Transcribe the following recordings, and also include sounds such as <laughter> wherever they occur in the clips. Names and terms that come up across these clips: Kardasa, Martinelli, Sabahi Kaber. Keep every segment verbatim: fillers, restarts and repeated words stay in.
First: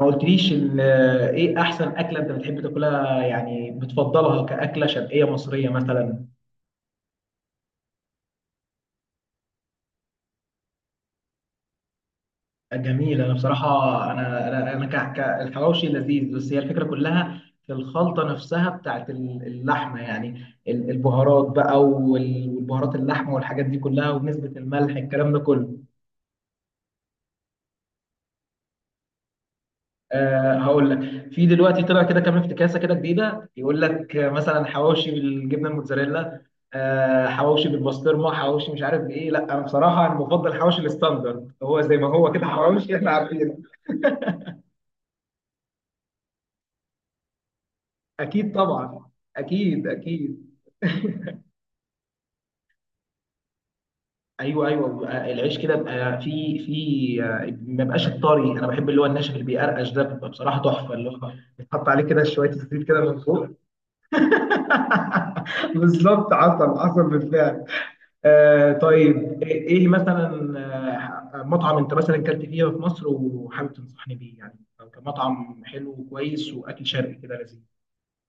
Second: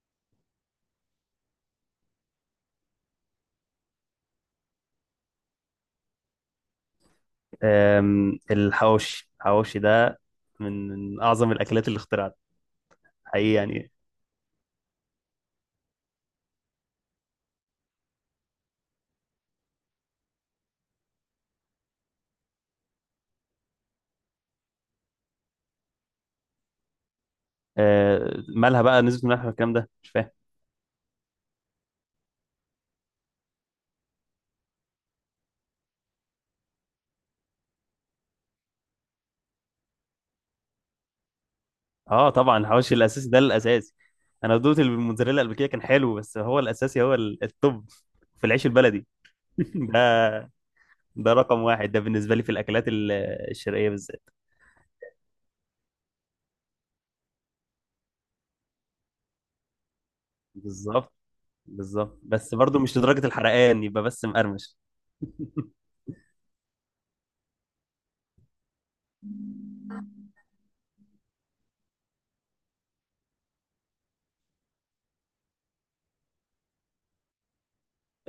ما قلتليش ان ايه احسن اكله انت بتحب تاكلها، يعني بتفضلها كاكله شرقيه مصريه مثلا؟ أم، الحواوشي الحواوشي ده من من اعظم الاكلات اللي اخترعت جميله انا حقيقي بصراحه. يعني. انا انا انا ك- ك- الحواوشي لذيذ، بس هي الفكره كلها في الخلطه نفسها بتاعت ال- اللحمه يعني. ال- البهارات بقى وال- والبهارات، اللحمه والحاجات دي كلها ونسبه الملح الكلام ده كله. أه، مالها بقى نسبة الملح والكلام ده مش فاهم. أه، هقول لك. في دلوقتي طلع كده كام افتكاسه كده جديده، يقول لك آه، مثلا حواوشي بالجبنه الموتزاريلا. أه حواوشي بالبسطرمه، حواوشي مش عارف بايه. لا، انا بصراحه انا بفضل حواوشي الستاندرد، هو زي ما اه هو كده، طبعا الحواوشي حواوشي احنا الاساسي ده عارفينه. الاساسي. انا دوت الموتزاريلا قبل كده كان حلو، بس هو الاساسي هو ال- التوب في اكيد العيش البلدي طبعا. <laughs> اكيد اكيد. ده <laughs> ده رقم واحد ده بالنسبة لي في الاكلات ال- الشرقية بالذات. ايوه ايوه، بيبقى العيش كده، بيبقى في في آه، ما بقاش الطري. انا بحب اللي هو الناشف اللي بيقرقش، ده بيبقى بصراحه تحفه. اللي بالظبط هو بيتحط عليه بالظبط كده شويه بس برضو زيت مش كده من لدرجة فوق. الحرقان، يبقى بس مقرمش. <laughs> <laughs> بالظبط، عسل عسل بالفعل. آه طيب، ايه إيه مثلا. آه مطعم انت مثلا كلت فيه في مصر وحابب تنصحني بيه يعني، أو كمطعم حلو وكويس واكل شرقي كده لذيذ؟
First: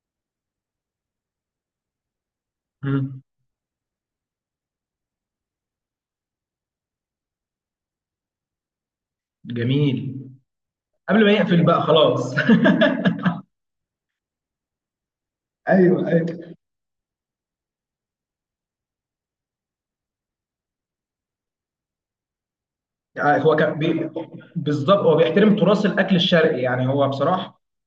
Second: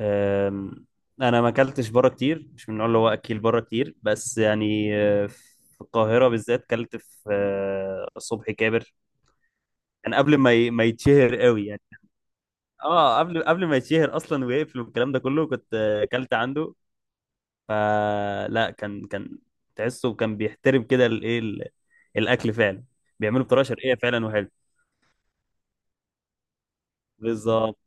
أم، انا ما اكلتش بره كتير، مش من النوع اللي هو مم. اكيل بره كتير، بس يعني آه، في القاهره بالذات اكلت في آه، صبحي كابر. كان جميل. قبل ما ي- ما قبل ما يتشهر يقفل قوي يعني. بقى خلاص. اه قبل قبل ما يتشهر اصلا ويقفل والكلام ده كله، <laughs> كنت آه، ايوه اكلت ايوه. عنده. فلا كان كان تحسه كان بيحترم كده الايه ال- الاكل فعلا، آه، بيعمله هو بطريقه كان شرقيه بي... فعلا وحلو. بالظبط هو بيحترم تراث الاكل الشرقي، يعني هو بصراحه. بالظبط.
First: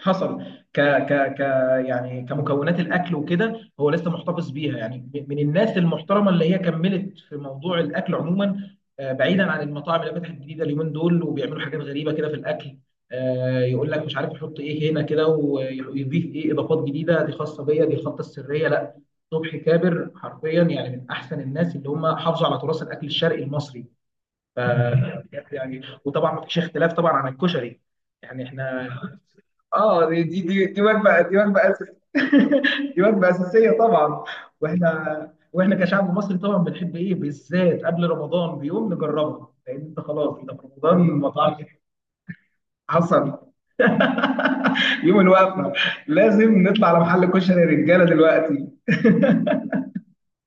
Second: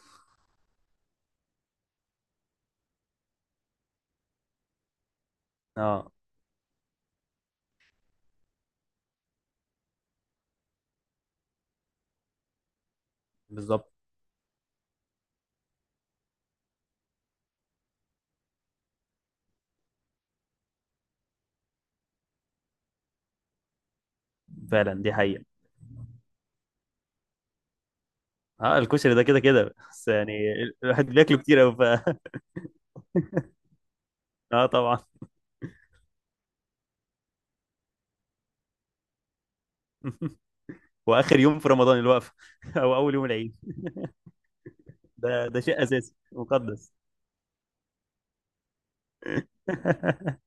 حصل. ك ك ك يعني كمكونات الاكل وكده، هو لسه محتفظ بيها، يعني م- من الناس اه المحترمه اللي هي كملت في موضوع الاكل عموما. آه، بعيدا عن المطاعم اللي فتحت جديده اليومين دول وبيعملوا حاجات غريبه كده في الاكل. آه، يقول بالظبط لك مش عارف يحط ايه هنا كده ويضيف ايه، اضافات جديده دي خاصه بيا، دي الخطه السريه، لا. صبحي كابر حرفيا يعني من احسن الناس اللي هم حافظوا على تراث الاكل الشرقي المصري. ف فعلا، دي حقيقه. يعني وطبعا ما فيش اختلاف طبعا عن الكشري. يعني اه احنا. الكشري ده كده كده بس اه، دي يعني دي دي دي الواحد وجبه، دي بياكله كتير وجبه قوي، ف أساسية. <laughs> <laughs> دي وجبه اساسيه طبعا. اه طبعا. واحنا واحنا كشعب مصري طبعا بنحب ايه بالذات قبل رمضان بيوم نجربها، لان انت خلاص انت في رمضان واخر مطعم. يوم في رمضان الوقفه، <laughs> او اول يوم حصل. العيد. <laughs> يوم ده ده الوقفه. شيء اساسي لازم نطلع مقدس. على محل كشري يا رجاله دلوقتي. <laughs>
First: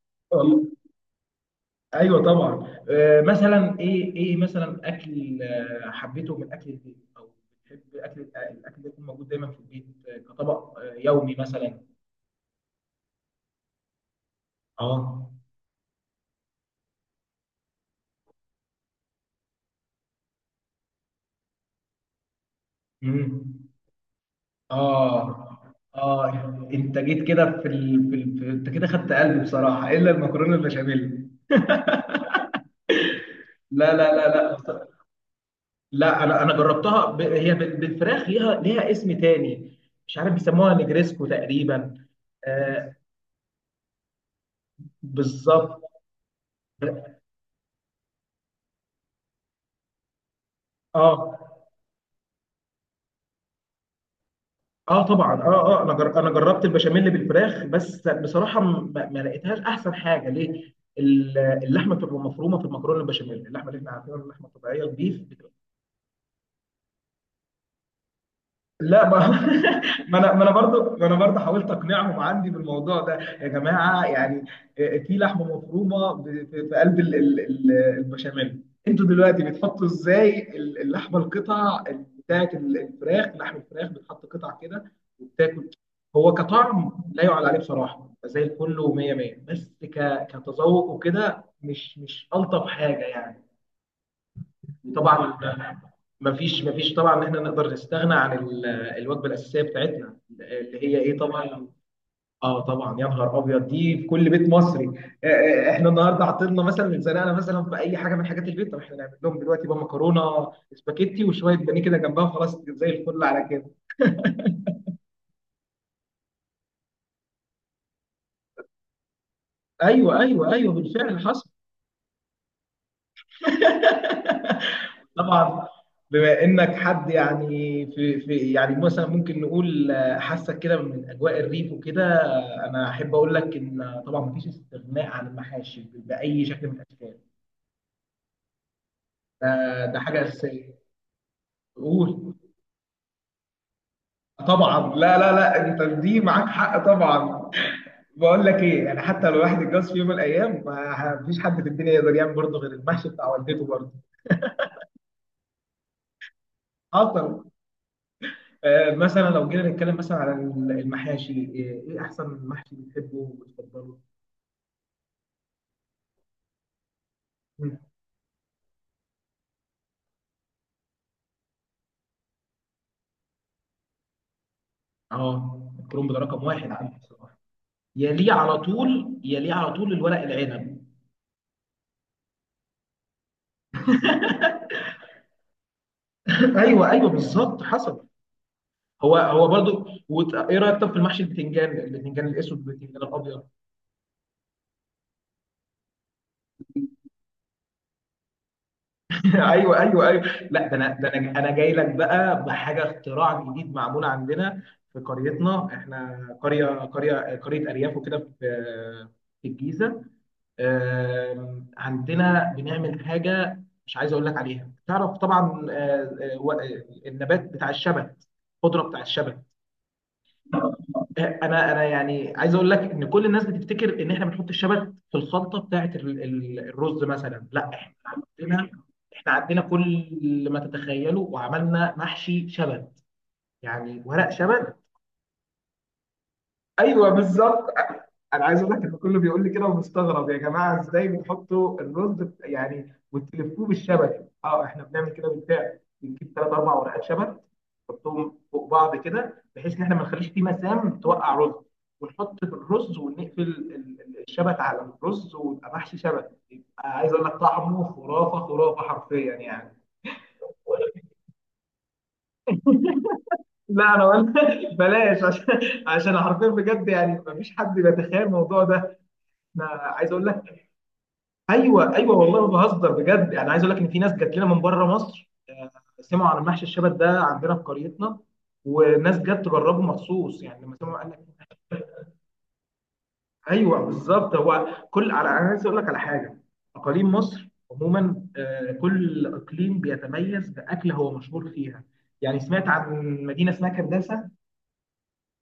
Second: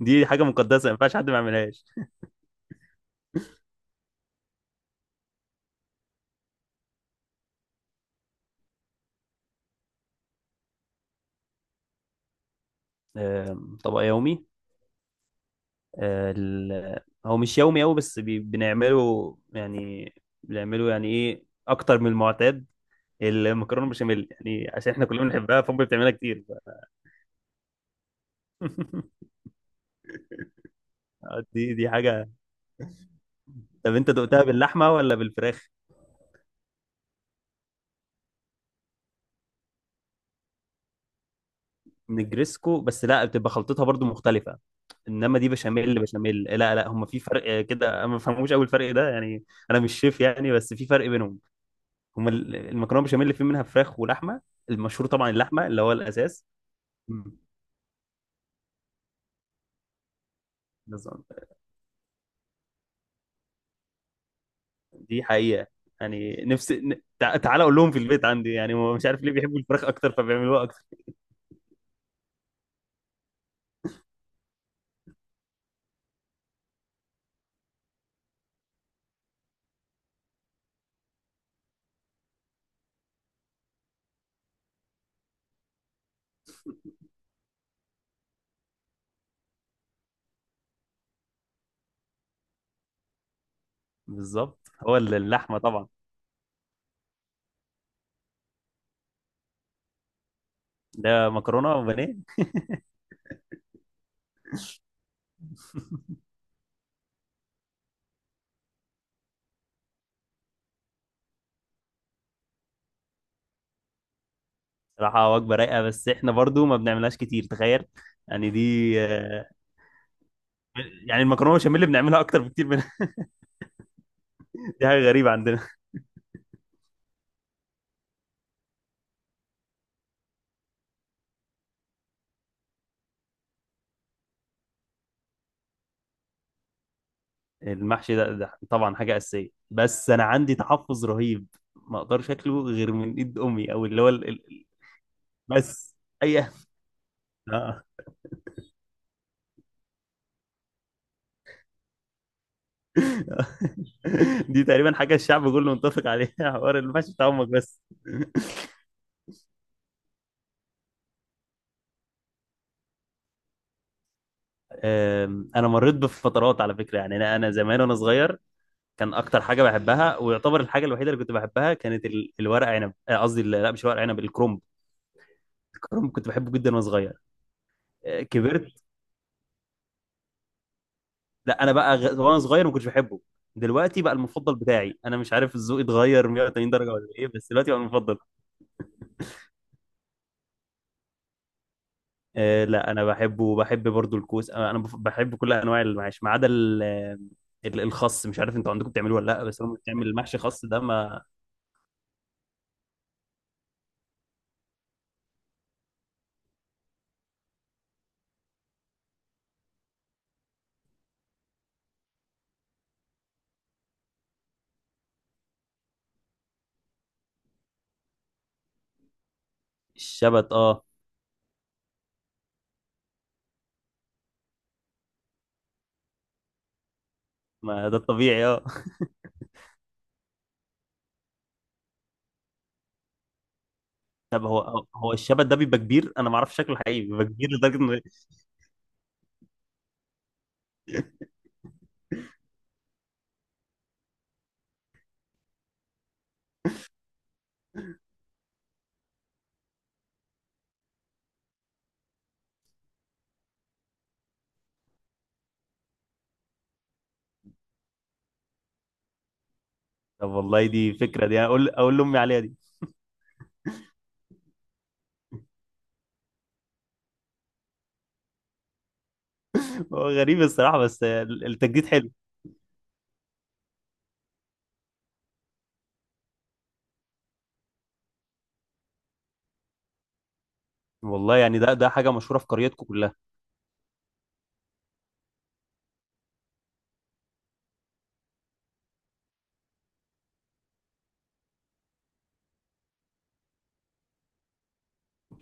دي حاجه والله. مقدسه ما ينفعش حد ما يعملهاش. ايوه طبعا، آه مثلا ايه ايه مثلا اكل آه، حبيته من اكل البيت، او بتحب اكل آه، الاكل ده يكون موجود دايما في البيت، آه، كطبق آه، يومي مثلا؟ آم، طبق يومي. اه. آه، ال- هو مش يومي قوي بس بي- بنعمله يعني، بنعمله يعني ايه اكتر من المعتاد. مم. المكرونه بشاميل، يعني عشان احنا كلنا اه بنحبها فامي بتعملها اه. كتير. <laughs> ف- انت جيت كده في ال... في ال... في- انت كده خدت قلبي بصراحه، الا المكرونه البشاميل. آه، دي دي حاجه. طب لا انت لا لا دقتها لا، بص- باللحمه ولا بالفراخ؟ لا انا انا جربتها، ب... هي بال- بالفراخ، ليها ليها اسم تاني. مش عارف بيسموها نجريسكو تقريبا. نجرسكو، آه. بس لا، بتبقى خلطتها برضو مختلفه. انما دي بالظبط. بشاميل بشاميل، لا لا، هم في فرق آه، كده. أنا ما بفهموش قوي الفرق ده يعني، انا مش شيف يعني، بس في فرق اه بينهم. هم ال- المكرونه بشاميل اللي في منها فراخ ولحمه، اه المشهور طبعا طبعا اللحمه اه. اللي اه، هو انا جر... انا الاساس. جربت البشاميل مم. بالفراخ، بس بصراحه ما, ما لقيتهاش احسن حاجه ليه. بالظبط. ال- اللحمه بتبقى مفرومه في المكرونه البشاميل، اللحمه اللي احنا عارفينها، اللحمه الطبيعيه، البيف. دي حقيقه. يعني نفس ن- تع- تعالى اقول لهم في البيت عندي يعني، هم مش لا ما. عارف ليه بيحبوا الفراخ <laughs> اكتر ما انا ما انا فبيعملوها اكتر. برضو ما انا برضو حاولت اقنعهم عندي بالموضوع ده. يا جماعه يعني. آه، آه، في لحمه مفرومه، ب- في في قلب ال- ال- ال- البشاميل. انتوا دلوقتي بتحطوا ازاي ال- اللحمه، القطع بتاعت ال- الفراخ، لحم الفراخ، بتحط قطع كده وبتاكل؟ هو كطعم لا يعلى عليه بصراحه، زي الفل ومية مية، بس ك- كتذوق وكده مش مش الطف حاجه يعني. بالظبط. هو ال- طبعا اللحمه طبعا. ما فيش ما فيش طبعا ان احنا نقدر نستغنى عن ال- الوجبه الاساسيه بتاعتنا، اللي هي ايه ده طبعا. مكرونه وبانيه. اه طبعا، يا نهار ابيض، دي في كل بيت مصري. آه، آه، احنا النهارده عطلنا مثلا، اتزنقنا مثلا في اي حاجه من حاجات البيت، طب احنا نعمل لهم دلوقتي بقى مكرونه سباكيتي وشويه بانيه كده جنبها، خلاص زي الفل على كده. صراحه وجبه رايقه، بس احنا برضو ما بنعملهاش كتير، تخيل. يعني دي آه، ايوه ايوه ايوه بالفعل، يعني حصل. المكرونه بشاميل بنعملها اكتر بكتير من <laughs> دي حاجه <laughs> غريبه طبعا. عندنا. بما انك حد يعني، في في يعني مثلا ممكن نقول، آه، حاسك كده من اجواء الريف وكده. انا احب اقول لك ان طبعا مفيش استغناء عن المحاشي ب- باي شكل من الاشكال. المحشي ده, ده طبعا حاجة أساسية، ده ده بس حاجه أنا عندي اساسيه. تحفظ رهيب. ما أقدرش قول. أكله غير من إيد أمي، أو اللي هو ال... ال- طبعا لا لا لا، انت بس دي أي معاك حق طبعا. آه. بقول لك ايه يعني، حتى لو الواحد اتجوز في يوم من الايام، ما فيش حد في الدنيا يقدر يعمل برضه غير المحشي بتاع والدته <laughs> برضه. دي تقريبا حاجة الشعب كله متفق عليها، حوار المحشي بتاع حصل. أمك بس. آه مثلا لو جينا نتكلم مثلا على المحاشي، ايه إيه احسن محشي بتحبه وبتفضله؟ أم، أنا مريت بفترات على فكرة، يعني أنا أنا مم. زمان وأنا صغير كان أكتر حاجة بحبها، ويعتبر الحاجة الوحيدة اللي كنت بحبها، كانت ال- الورق عنب، آه، قصدي ال- لا مش ورق عنب، الكرنب. اه، الكرنب الكرنب ده كنت رقم بحبه واحد جدا وأنا عندي صغير. بصراحه. آه، يليه على كبرت. طول، يليه على طول الورق العنب. لا انا بقى غ... وانا صغير ما كنتش بحبه، دلوقتي بقى المفضل بتاعي. انا مش عارف الذوق اتغير مية وتمانين ايوه درجه ايوه ولا ايه، بس بالظبط، دلوقتي بقى حصل. المفضل. هو هو برضو، وت... ايه رايك طب في المحشي البتنجان، البتنجان آه الاسود لا والبتنجان انا الابيض؟ بحبه، وبحب برضو الكوس. انا أنا بف- بحب كل انواع المعاش، ما عدا ال- ال- الخس. مش عارف انتوا عندكم بتعملوه ولا <laughs> لا، بس لما ايوه بتعمل ايوه ايوه. المحشي لا، خس ده ده انا ده ما. انا انا جاي لك بقى بحاجه، اختراع جديد معمول عندنا في قريتنا. احنا قريه، قريه قريه ارياف وكده، في في الجيزه. آم، عندنا بنعمل حاجه مش عايز اقول لك عليها، تعرف طبعا، آه، آه، و- آه، النبات بتاع الشبت، الخضره بتاع الشبت. الشبت، اه. انا انا يعني عايز اقول لك ان كل الناس بتفتكر ان احنا بنحط الشبت في الخلطه بتاعه ال- ال- الرز مثلا. لا، ما احنا ده الطبيعي، اه. عندنا، احنا عندنا كل ما تتخيله، وعملنا محشي شبت، يعني ورق <laughs> طب شبت. هو هو الشبت ده بيبقى كبير، انا ما اعرفش شكله حقيقي، ايوه بيبقى كبير بالظبط. لدرجه إن. انا عايز اقول لك ان كله بيقول لي كده ومستغرب، يا جماعه ازاي بتحطوا الرز بت- يعني وتلفوه بالشبك؟ اه، احنا بنعمل كده بالفعل، بنجيب ثلاث اربع ورقات شبك، نحطهم فوق بعض كده بحيث ان احنا ما نخليش فيه مسام توقع رز، ونحط في الرز ونقفل ال- ال- الشبك على الرز، ويبقى محشي شبك. يبقى عايز اقول لك طعمه خرافه خرافه حرفيا يعني. طب والله دي فكره، دي اقول اقول لامي عليها دي. لا انا قلت، <laughs> بلاش، عشان عشان حرفيا بجد يعني مفيش حد بيتخيل الموضوع ده. انا هو عايز اقول غريب لك. الصراحه، بس آه، التجديد ايوه حلو. ايوه والله ما بهزر بجد يعني، عايز اقول لك ان في ناس جات لنا من بره مصر، آه، سمعوا عن محشي الشبت ده عندنا في قريتنا، وناس جت تجربه مخصوص يعني لما سمعوا، قال لك. والله يعني ده ده حاجه مشهوره في قريتكم كلها. ايوه بالظبط، هو كل على، انا عايز اقول لك على حاجه. اقاليم مصر عموما، آه، كل اقليم بيتميز باكله هو مشهور فيها. يعني سمعت عن مدينه اسمها كرداسه.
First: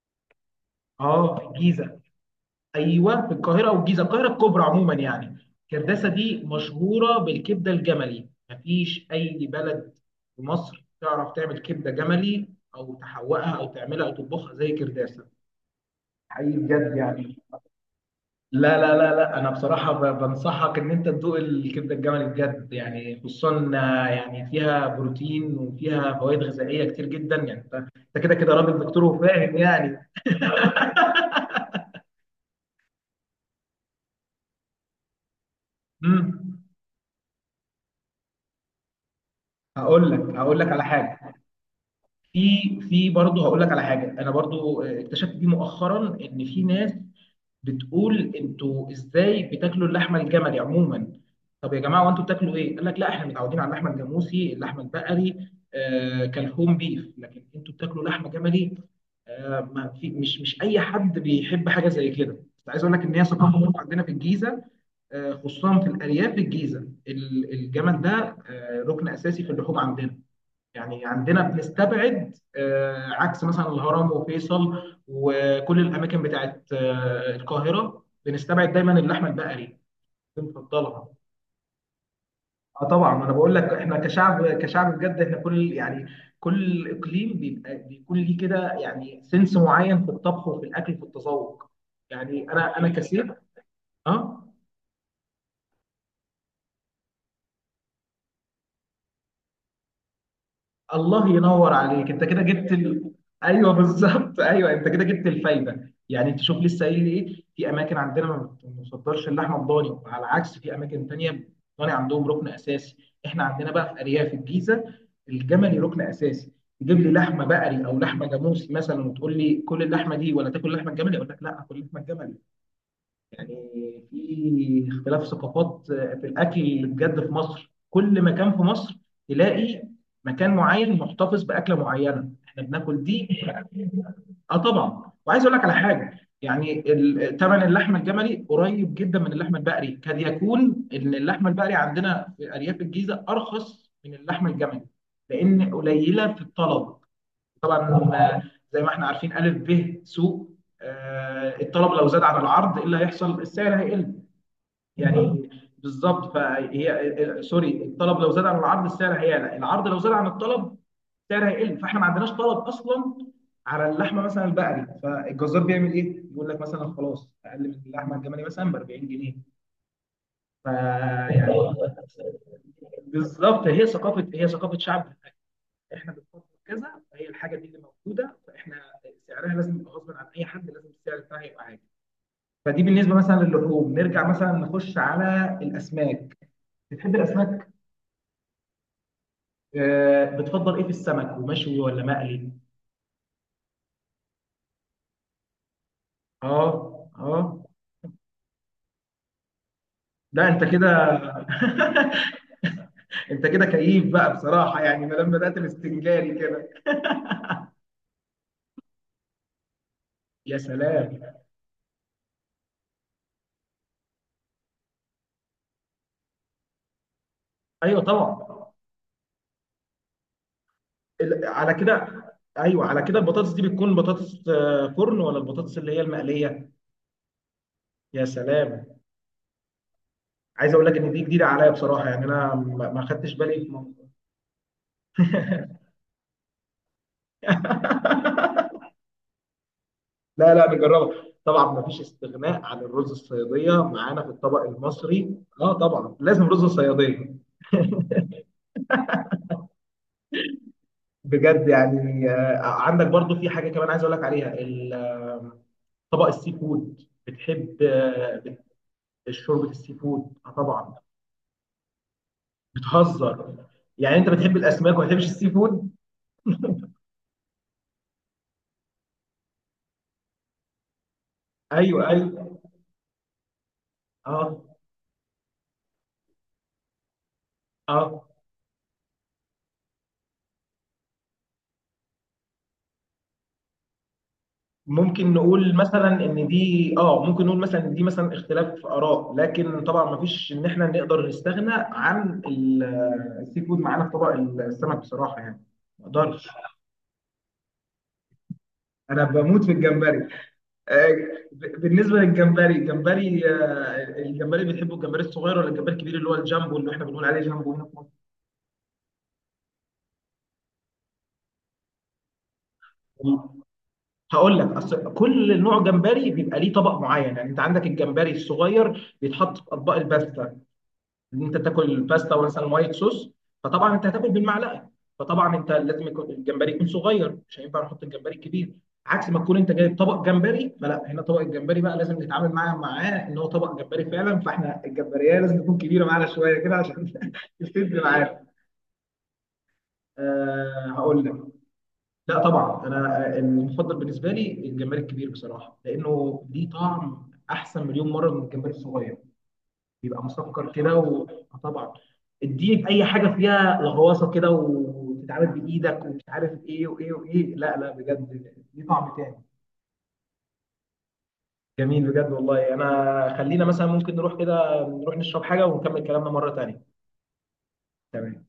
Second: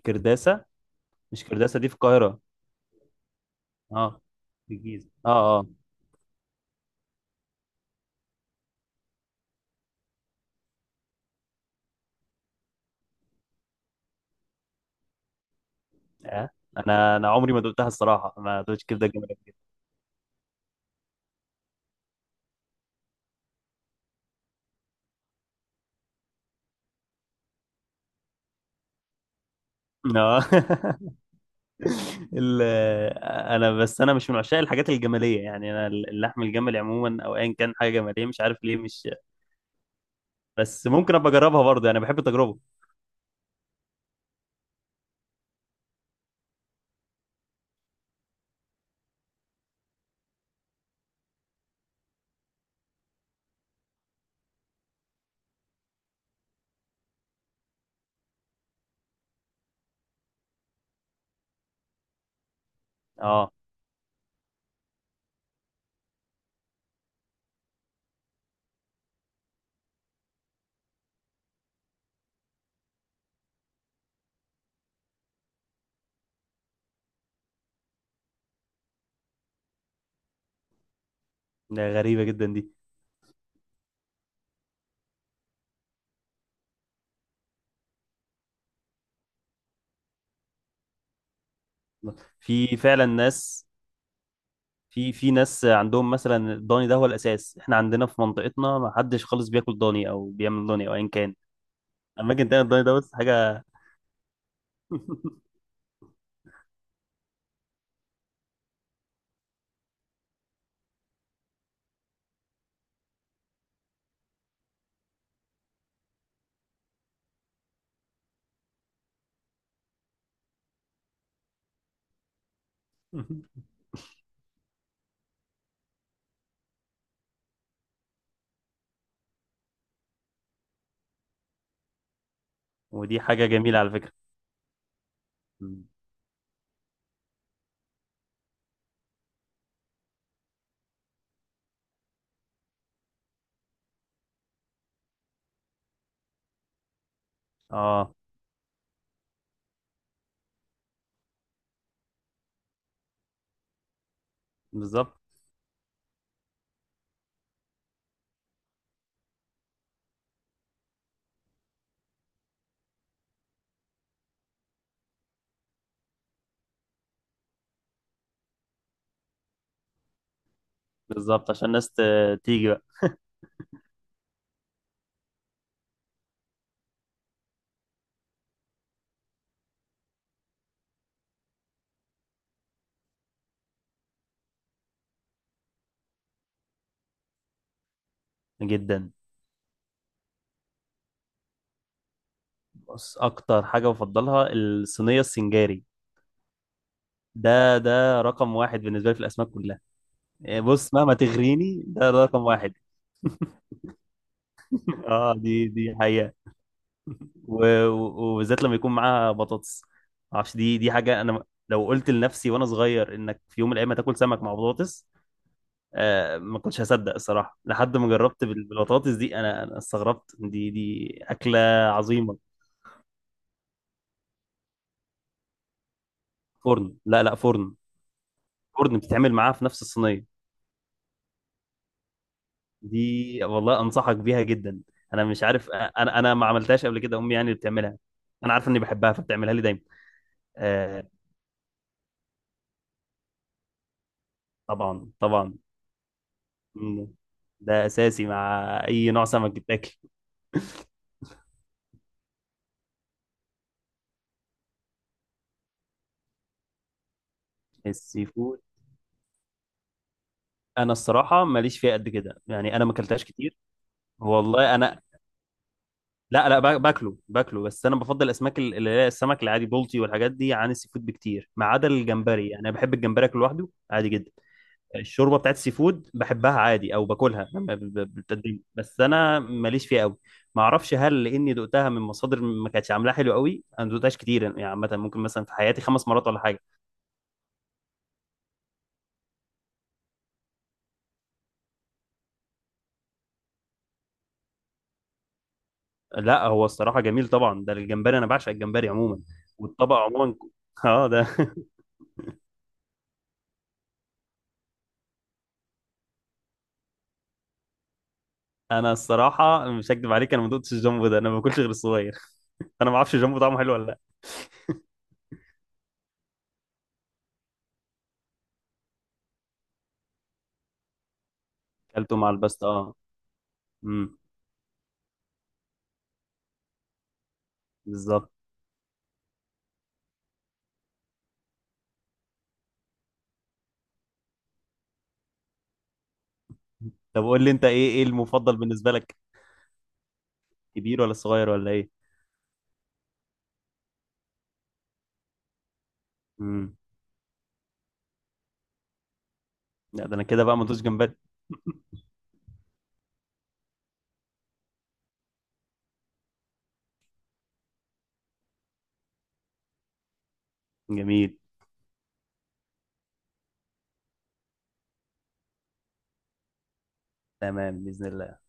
كرداسة. اه، في مش كرداسة دي في الجيزه. القاهرة؟ ايوه، في القاهره والجيزه، اه القاهره الكبرى في عموما الجيزة، يعني. اه اه. كرداسه دي مشهوره بالكبده الجملي، مفيش اي بلد في مصر تعرف تعمل كبده جملي، او تحوقها او تعملها او تطبخها زي كرداسه. آه. حقيقي بجد انا انا يعني. عمري ما دقتها الصراحة، ما لا دقتش لا كبدة لا جمالية لا، انا كده. بصراحه ب- بنصحك ان انت تدوق الكبده الجملي بجد يعني، خصوصا آه، يعني فيها بروتين وفيها فوائد غذائيه كتير جدا يعني، انت أنت كده كده راجل دكتور وفاهم يعني. اه. <laughs> ال- انا بس انا مش من عشاق الحاجات الجمالية، يعني انا اللحم امم الجملي عموما او ايا كان حاجة جمالية، مش عارف ليه مش. هقول لك، هقول لك على بس ممكن ابقى حاجه. اجربها برضه يعني، بحب التجربة. في في برضه هقول لك على حاجه، انا برضه آه، اكتشفت دي مؤخرا ان في ناس بتقول، انتوا ازاي بتاكلوا اللحمه الجملي عموما؟ طب يا جماعه وانتوا بتاكلوا ايه؟ قال لك لا، احنا متعودين على اللحمه الجاموسي، اللحمه البقري، آه كالهوم بيف. لكن انتوا بتاكلوا لحمه جملي؟ آه، ما في، مش مش اي حد بيحب حاجه زي كده، بس عايز اقول لك ان هي اه، ثقافه برضه عندنا في الجيزه. آه. خصوصا في الارياف في الجيزه، ال- الجمل ده آه ركن اساسي في اللحوم عندنا. يعني عندنا بنستبعد، آه، عكس مثلا الهرم وفيصل وكل الاماكن بتاعت آه، القاهره، بنستبعد دايما اللحمه البقري، بنفضلها. ده غريبة جدا دي. اه طبعا، انا بقول لك احنا كشعب، كشعب بجد، احنا كل يعني كل اقليم بيبقى بيكون ليه كده، يعني سنس معين في الطبخ وفي الاكل وفي التذوق. يعني انا في انا فعلا كسيف. ناس، اه. في في ناس عندهم مثلا الضاني ده هو الاساس. احنا عندنا في منطقتنا ما حدش خالص بياكل ضاني او بيعمل ضاني او ايا الله كان. ينور عليك، انت كده اماكن تانية جبت الضاني ده ال... بص حاجة. ايوه بالظبط، <laughs> ايوه انت كده جبت <laughs> الفايده يعني. انت شوف لسه قايل ايه، في اماكن عندنا ما بنفضلش اللحمه الضاني، على العكس في اماكن تانية الضاني عندهم ركن اساسي. احنا عندنا بقى في ارياف الجيزه الجملي ركن اساسي. تجيب لي لحمه بقري او لحمه جاموسي مثلا وتقول لي كل اللحمه دي ولا تاكل لحمه الجملي، اقول لك لا، اكل لحمه الجملي. يعني في اختلاف ثقافات في الاكل اللي بجد في مصر، كل مكان في مصر تلاقي مكان معين محتفظ باكله معينه، احنا بناكل ودي دي. حاجة جميلة على فكرة. اه طبعا، وعايز اقول لك على مم. حاجه يعني. ثمن اللحمه الجملي قريب جدا من اللحمه البقري، قد يكون ان اللحمه البقري عندنا في ارياف الجيزه ارخص من اللحمه الجملي لان قليله في الطلب، طبعا. اه. آه، زي ما احنا عارفين الف ب سوق، آه، الطلب لو زاد عن العرض ايه اللي هيحصل، السعر هيقل. بالظبط. يعني بالظبط، فهي سوري، الطلب لو زاد عن العرض السعر هيعلى، العرض لو زاد عن الطلب السعر هيقل. فاحنا ما عندناش طلب اصلا على اللحمه مثلا البقري، فالجزار بيعمل ايه؟ بيقول لك مثلا خلاص اقل من اللحمه الجملي مثلا ب أربعين جنيه، بالظبط فيعني. عشان الناس ت- تيجي بقى. بالظبط، <laughs> هي ثقافه، هي ثقافه شعب، احنا بنفكر كذا، فهي الحاجه دي اللي موجوده، فاحنا سعرها لازم يبقى غصب عن اي حد، لازم السعر بتاعها يبقى عالي. فدي بالنسبه مثلا للحوم، نرجع مثلا نخش على الاسماك. بتحب الاسماك؟ جدا. آه بتفضل ايه في السمك، ومشوي ولا مقلي؟ بص اكتر حاجة بفضلها الصينية السنجاري. اه اه. ده ده رقم واحد بالنسبة لي في الاسماك كلها. لا إيه، انت بص مهما كده، تغريني ده ده <laughs> رقم واحد. انت كده كيف بقى بصراحه يعني، <laughs> ما دام اه بدات دي دي حقيقة، السنجاري كده. و- و- وبالذات لما يكون معاها بطاطس. يا معرفش دي دي سلام. حاجة، انا لو قلت لنفسي وانا صغير انك في يوم من الايام هتاكل سمك مع بطاطس، آه، ما كنتش هصدق الصراحه، لحد ايوه ما جربت طبعا. بال- بالبطاطس دي. انا انا استغربت، دي دي ال- اكله على كده. عظيمه. ايوه على كده، البطاطس دي بتكون بطاطس آه، فرن ولا البطاطس اللي هي المقليه؟ فرن، لا لا، فرن، يا سلام. فرن بتتعمل معاها في نفس الصينيه. عايز اقول لك ان دي جديده عليا بصراحه يعني، انا ما ما خدتش دي بالي في والله مم... انصحك بيها جدا. انا مش عارف، انا انا ما عملتهاش قبل كده، امي يعني اللي بتعملها. انا عارف اني <laughs> بحبها فبتعملها لي دايما. لا لا، آه، نجربها طبعا، ما فيش استغناء عن الرز الصياديه معانا في الطبق طبعا المصري، طبعا. اه طبعا لازم رز مم. الصياديه. ده اساسي مع اي نوع سمك بتاكل. بجد يعني، آه عندك برضو في حاجه كمان عايز اقول لك عليها، ال- آه، طبق السي فود. بتحب السي آه، فود. بت- شوربه السي فود؟ آه انا طبعا. الصراحه ماليش فيها قد كده، يعني انا ما اكلتهاش بتهزر؟ كتير. يعني انت بتحب والله الاسماك انا وما بتحبش السي فود؟ لا لا باك- باكله باكله بس انا بفضل الاسماك ال- اللي هي السمك العادي، بولتي والحاجات دي، عن السي فود بكتير. ما عدا ايوه الجمبري، ايوه. يعني انا بحب الجمبري اكله لوحده عادي جدا. اه. الشوربه بتاعت السي فود بحبها عادي، او باكلها لما ب- ب- اه بتتقدم، بس انا ماليش فيها قوي. ما اعرفش هل لاني دقتها من مصادر ما كانتش عاملاها حلو قوي. انا ما دقتهاش كتير يعني يعني عامه ممكن ممكن مثلا في نقول حياتي مثلا خمس مرات ولا ان حاجه. دي اه ممكن نقول مثلا ان دي مثلا اختلاف في اراء، لكن طبعا ما فيش ان احنا نقدر نستغنى عن ال- آه، السي فود معانا في طبق السمك بصراحه يعني، ما لا اقدرش. هو الصراحه جميل طبعا، ده الجمبري انا بعشق الجمبري عموما، انا بموت في والطبق الجمبري. عموما. <laughs> آه، اه ده. ب- بالنسبه للجمبري، الجمبري آه، الجمبري بتحبه، الجمبري الصغير ولا الجمبري الكبير اللي هو الجامبو، اللي احنا بنقول عليه جامبو هنا في انا الصراحه مش هكدب عليك، انا ما دقتش الجامبو ده، انا ما باكلش غير الصغير. انا ما اعرفش جامبو مصر؟ طعمه حلو ولا لا. هقول لك، اصل كل نوع جمبري بيبقى ليه طبق معين، يعني انت عندك الجمبري الصغير بيتحط في اطباق الباستا. ان انت تاكل اكلته مع باستا مثلا الباستا، وايت اه. صوص، فطبعا انت امم. هتاكل بالمعلقه، فطبعا انت لازم يكون الجمبري يكون صغير، مش هينفع نحط بالظبط. الجمبري الكبير. عكس ما تكون انت جايب طبق جمبري، فلا، هنا طبق الجمبري بقى لازم نتعامل معاه، معاه ان هو طبق جمبري فعلا، فاحنا الجمبريه لازم تكون كبيره معانا شويه كده، عشان طب <laughs> قول لي انت ايه تسد ايه معانا. المفضل بالنسبه لك، أه، كبير ولا هقول لك. صغير ولا ايه؟ لا طبعا، انا المفضل بالنسبه لي الجمبري الكبير بصراحه، لانه ليه امم. طعم احسن مليون مره من الجمبري الصغير. لا ده بيبقى انا كده بقى ما مسكر دوش كده جمبري. و... آه طبعا. اديه اي حاجه فيها لغواصه كده وتتعامل بايدك ومش عارف ايه وايه وايه، لا لا بجد ليه طعم تاني. جميل. جميل بجد والله، انا خلينا مثلا ممكن نروح كده، نروح نشرب حاجه ونكمل كلامنا مره تانيه. تمام باذن تمام. الله.